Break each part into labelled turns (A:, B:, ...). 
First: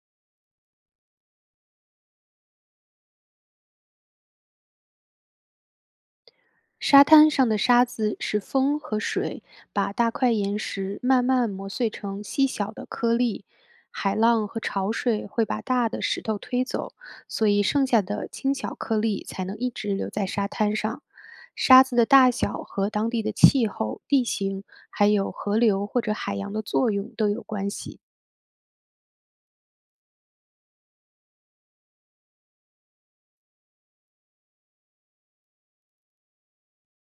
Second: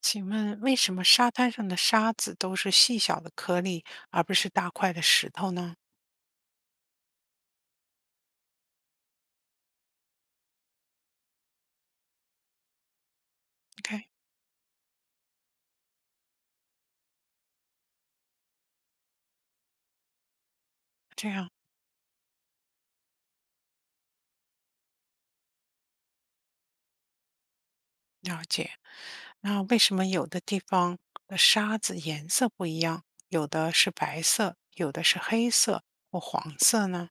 A: 请问为什么沙滩上的沙子都是细小的颗粒，而不是大块的石头呢
B: 沙滩上的沙子是风和水把大块岩石慢慢磨碎成细小的颗粒，
A: ？OK，
B: 海浪和潮水会把大的石头推走，所以剩下的轻小颗粒才能一直留在沙滩上。
A: 这样
B: 沙子的大小和当地的气候、地形，还有河流或者海洋的作用都有关系。
A: 了解。那为什么有的地方的沙子颜色不一样，有的是白色，有的是黑色或黄色呢？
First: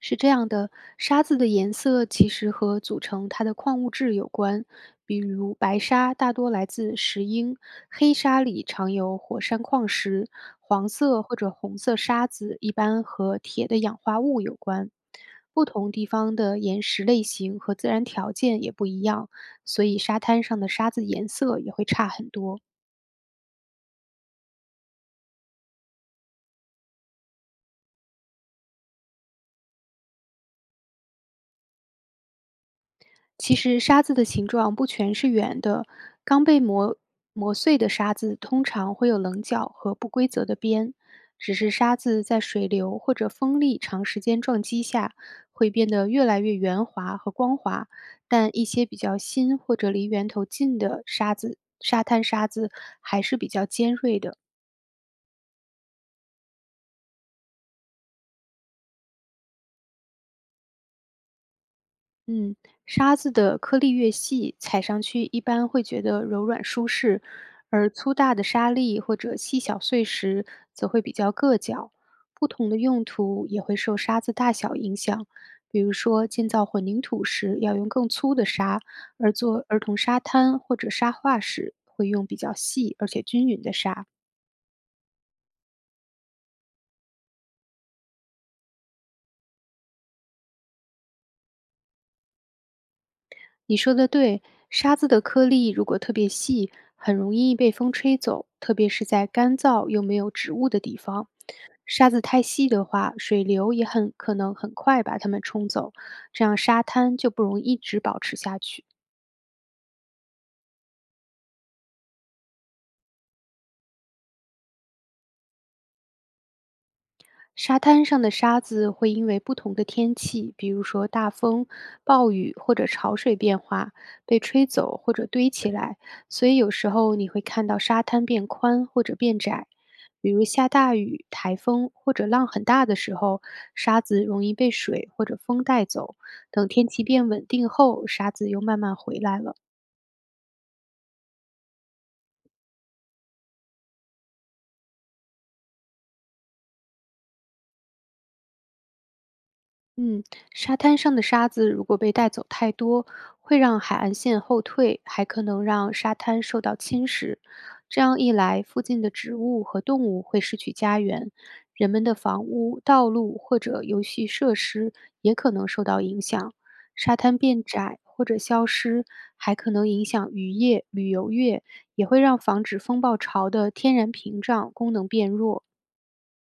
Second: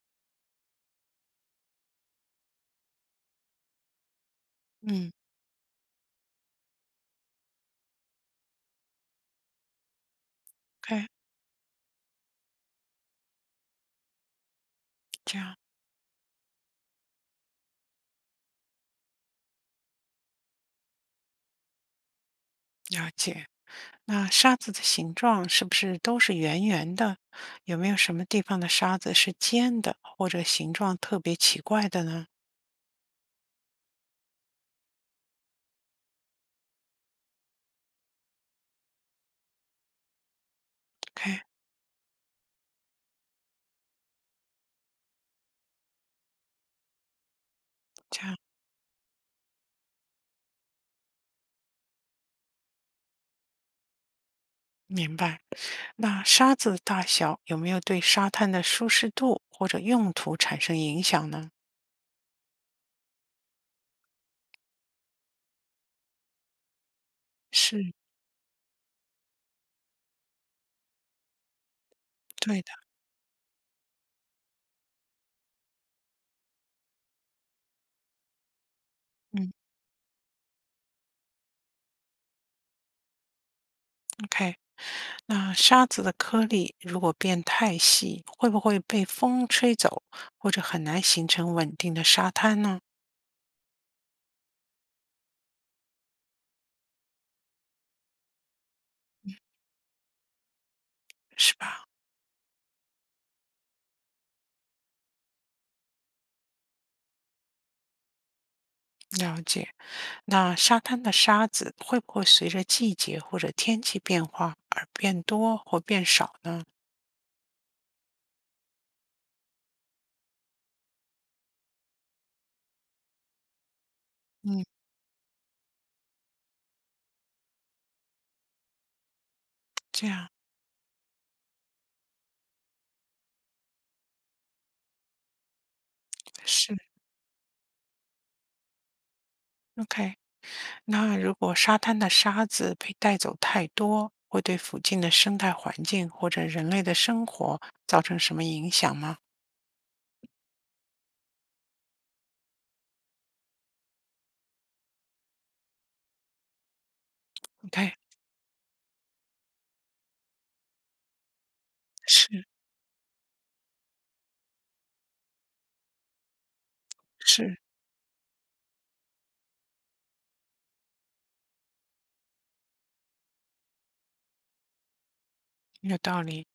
B: 是这样的，沙子的颜色其实和组成它的矿物质有关，
A: 嗯
B: 比如白沙大多来自石英，黑沙里常有火山矿石，黄
A: ，OK，
B: 色或者红色沙子一般和铁的氧化物有关。
A: 这样
B: 不同地方的岩石类型和自然条件也不一样，所以沙滩上的沙子颜色也会差很多。
A: 了解。那沙子的形状是不是都是圆圆的？有没有什么地方的沙子是尖的，或者形状特别奇怪的呢
B: 其实沙子的形状不全是圆的，刚被磨碎的沙子通常会有棱角和不规则的边，
A: ？OK，
B: 只是沙子在水流或者风力长时间撞击下，会变得越来越圆滑和光滑。
A: 这样
B: 但一些比较新或者离源头近的沙子，沙滩沙子还是比较尖锐的。
A: 明白。那沙子的大小有没有对沙滩的舒适度或者用途产生影响呢？
B: 嗯，沙子的颗粒越细，踩上去一般会觉得柔软舒适，而
A: 是
B: 粗大的沙粒或者细小碎石则会比较硌脚。不
A: 对
B: 同
A: 的，
B: 的用途也会受沙子大小影响，比如说建造混凝土时要用更粗的沙，而
A: 嗯
B: 做儿童沙滩或者沙画时会用比较细而且均匀的沙。
A: ，OK。那沙子的颗粒如果变太细，会不会被风吹走，或者很难形成稳定的沙滩呢？
B: 你说的对，沙子的颗粒如果特别细，很容易被风吹走，特别是在干燥又没有植物的地方。
A: 是吧？
B: 沙子太细的话，水流也很可能很快把它们冲走，这样沙滩就不容易一直保持下去。
A: 了解。那沙滩的沙子会不会随着季节或者天气变化而变多或变少呢？
B: 沙滩上的沙子会因为不同的天气，比如说大风、暴雨或者潮水变化，被
A: 嗯，
B: 吹走或者堆起来，所以有时候你会看到沙滩变宽或者变窄。
A: 这样
B: 比如下大雨、台风或者浪很大的时候，沙子容易被水或者风带走。等
A: 是
B: 天气变稳定后，沙子又慢慢回来了。
A: ，OK。那如果沙滩的沙子被带走太多，会对附近的生态环境或者人类的生活造成什么影响吗
B: 嗯，沙滩上的沙子如果被带走太多，会让海岸线后退，还可能让沙滩受到侵蚀。
A: ？OK，
B: 这样一来，附近的植物和动物会失去家园，人们的
A: 是
B: 房屋、道路或者游戏设施也可能受到影响。沙滩
A: 是，
B: 变窄或者消失，还可能影响渔业、旅游业，也会让防止风暴潮的天然屏障功能变弱。
A: 有道理。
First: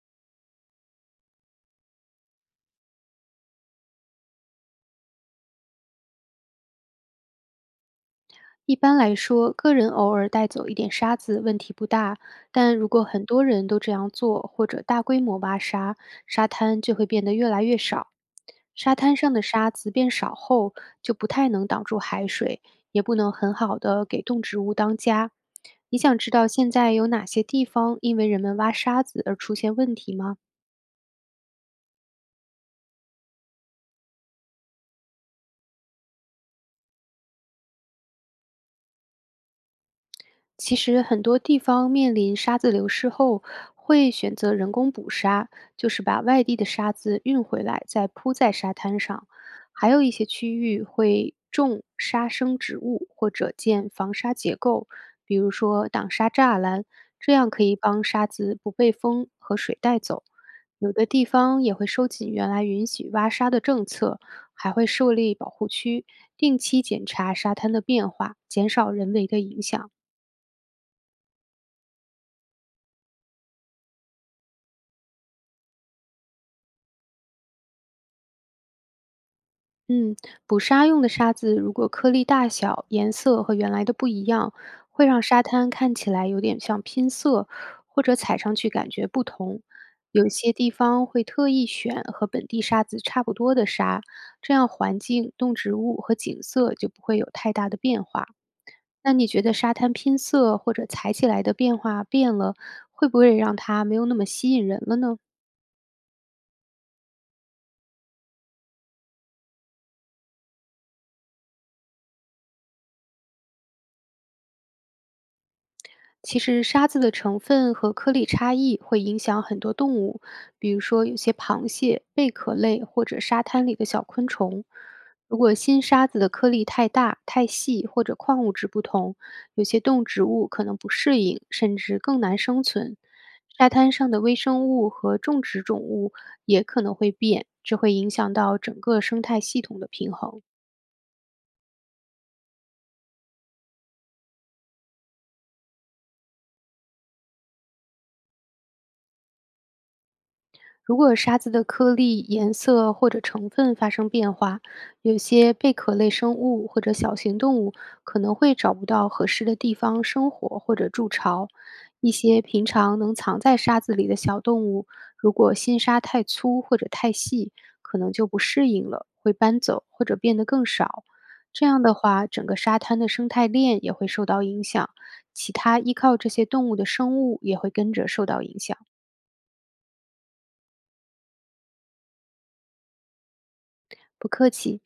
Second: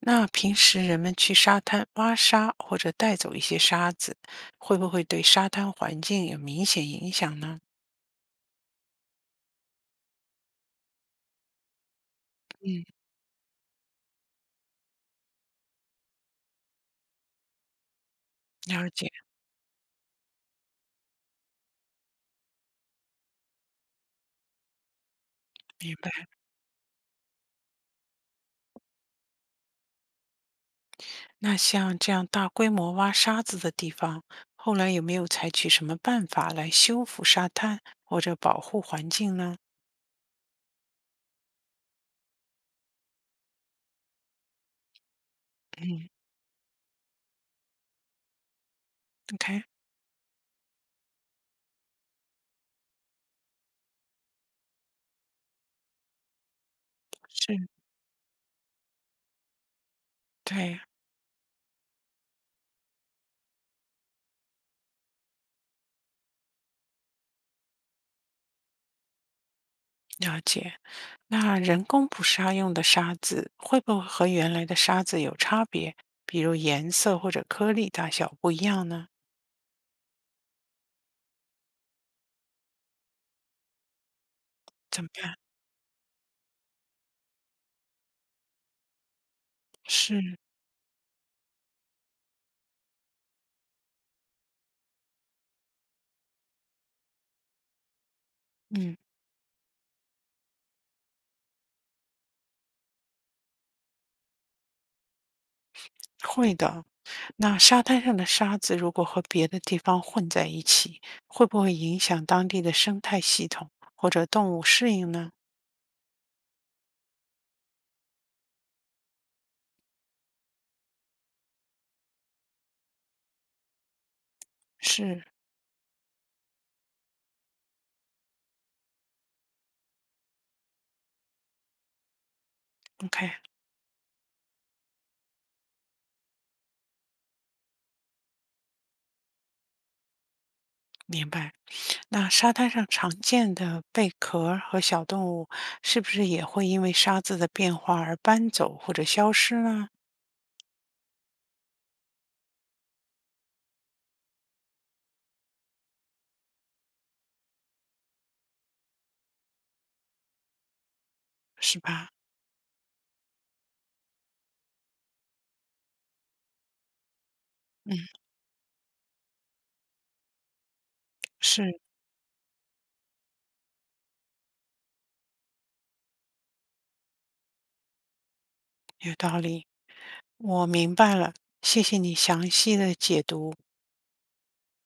A: 那平时人们去沙滩挖沙或者带走一些沙子，会不会对沙滩环境有明显影响呢？
B: 一般来说，个人偶尔带走一点沙子问题不大，但
A: 嗯，
B: 如果很多人都这样做，或者大规模挖沙，沙滩就会变得越来越少。
A: 了
B: 沙
A: 解，
B: 滩上的沙子变少后，就不太能挡住海水，也不能很好的给动植物当家。
A: 明
B: 你想
A: 白。
B: 知道现在有哪些地方因为人们挖沙子而出现问题吗？
A: 那像这样大规模挖沙子的地方，后来有没有采取什么办法来修复沙滩或者保护环境呢？
B: 其实很多地方面临沙子流失后，会选择人工补沙，就是
A: 嗯
B: 把外地的沙子运回来，再铺在沙滩上。
A: OK，
B: 还有一些区域会种沙生植物或者建防沙结构，比如说挡沙栅栏，这样可
A: 是，
B: 以帮沙子不被风和水带走。
A: 对，
B: 有的地方也会收紧原来允许挖沙的政策，还会设立保护区，定期检查沙滩的变化，减少人为的影响。
A: 了解。那人工捕杀用的沙子会不会和原来的沙子有差别？比如颜色或者颗粒大小不一样呢？
B: 嗯，捕沙用的沙子如果颗粒大小、颜色和原来的不一样，
A: 怎
B: 会
A: 么
B: 让
A: 办？
B: 沙滩看起来有点像拼色，或者踩上去感觉不同。有
A: 是，
B: 些地方会特意选和本地沙子差不多的沙，这样环境、动植物和景色就不会有太大的变化。
A: 嗯，
B: 那你觉得沙滩拼色或者踩起来的变化变了，会不会让它没有那么吸引人了呢？
A: 会的。那沙滩上的沙子如果和别的地方混在一起，会不会影响当地的生态系统或者动物适应呢？
B: 其实沙子的成分和颗粒差异会影响很多动物，比如说有些螃蟹、贝壳类或者沙滩里的小昆虫。
A: 是
B: 如果新沙子的颗粒太大、太细，或者矿物质不同，有些动植物可能不适应，甚至更难生存。
A: ，OK，
B: 沙滩上的微生物和种植种物也可能会变，这会影响到整个生态系统的平衡。
A: 明白。那沙滩上常见的贝壳儿和小动物，是不是也会因为沙子的变化而搬走或者消失呢？
B: 如果沙子的颗粒、颜色或者成分发生变化，有些贝壳类生物或者小型动物可能会找不到合适的地方生活或者筑巢。
A: 是吧？
B: 一些平常能藏在沙子里的小动物，如果新沙太粗或者太细，
A: 嗯，
B: 可能就不适应了，会搬走或者变得更少。这
A: 是，
B: 样的话，整个沙滩的生态链也会受到影响，其他依靠这些动物的生物也会跟着受到影响。
A: 有道理，我明白了，谢谢你详细的解读。
B: 不客气。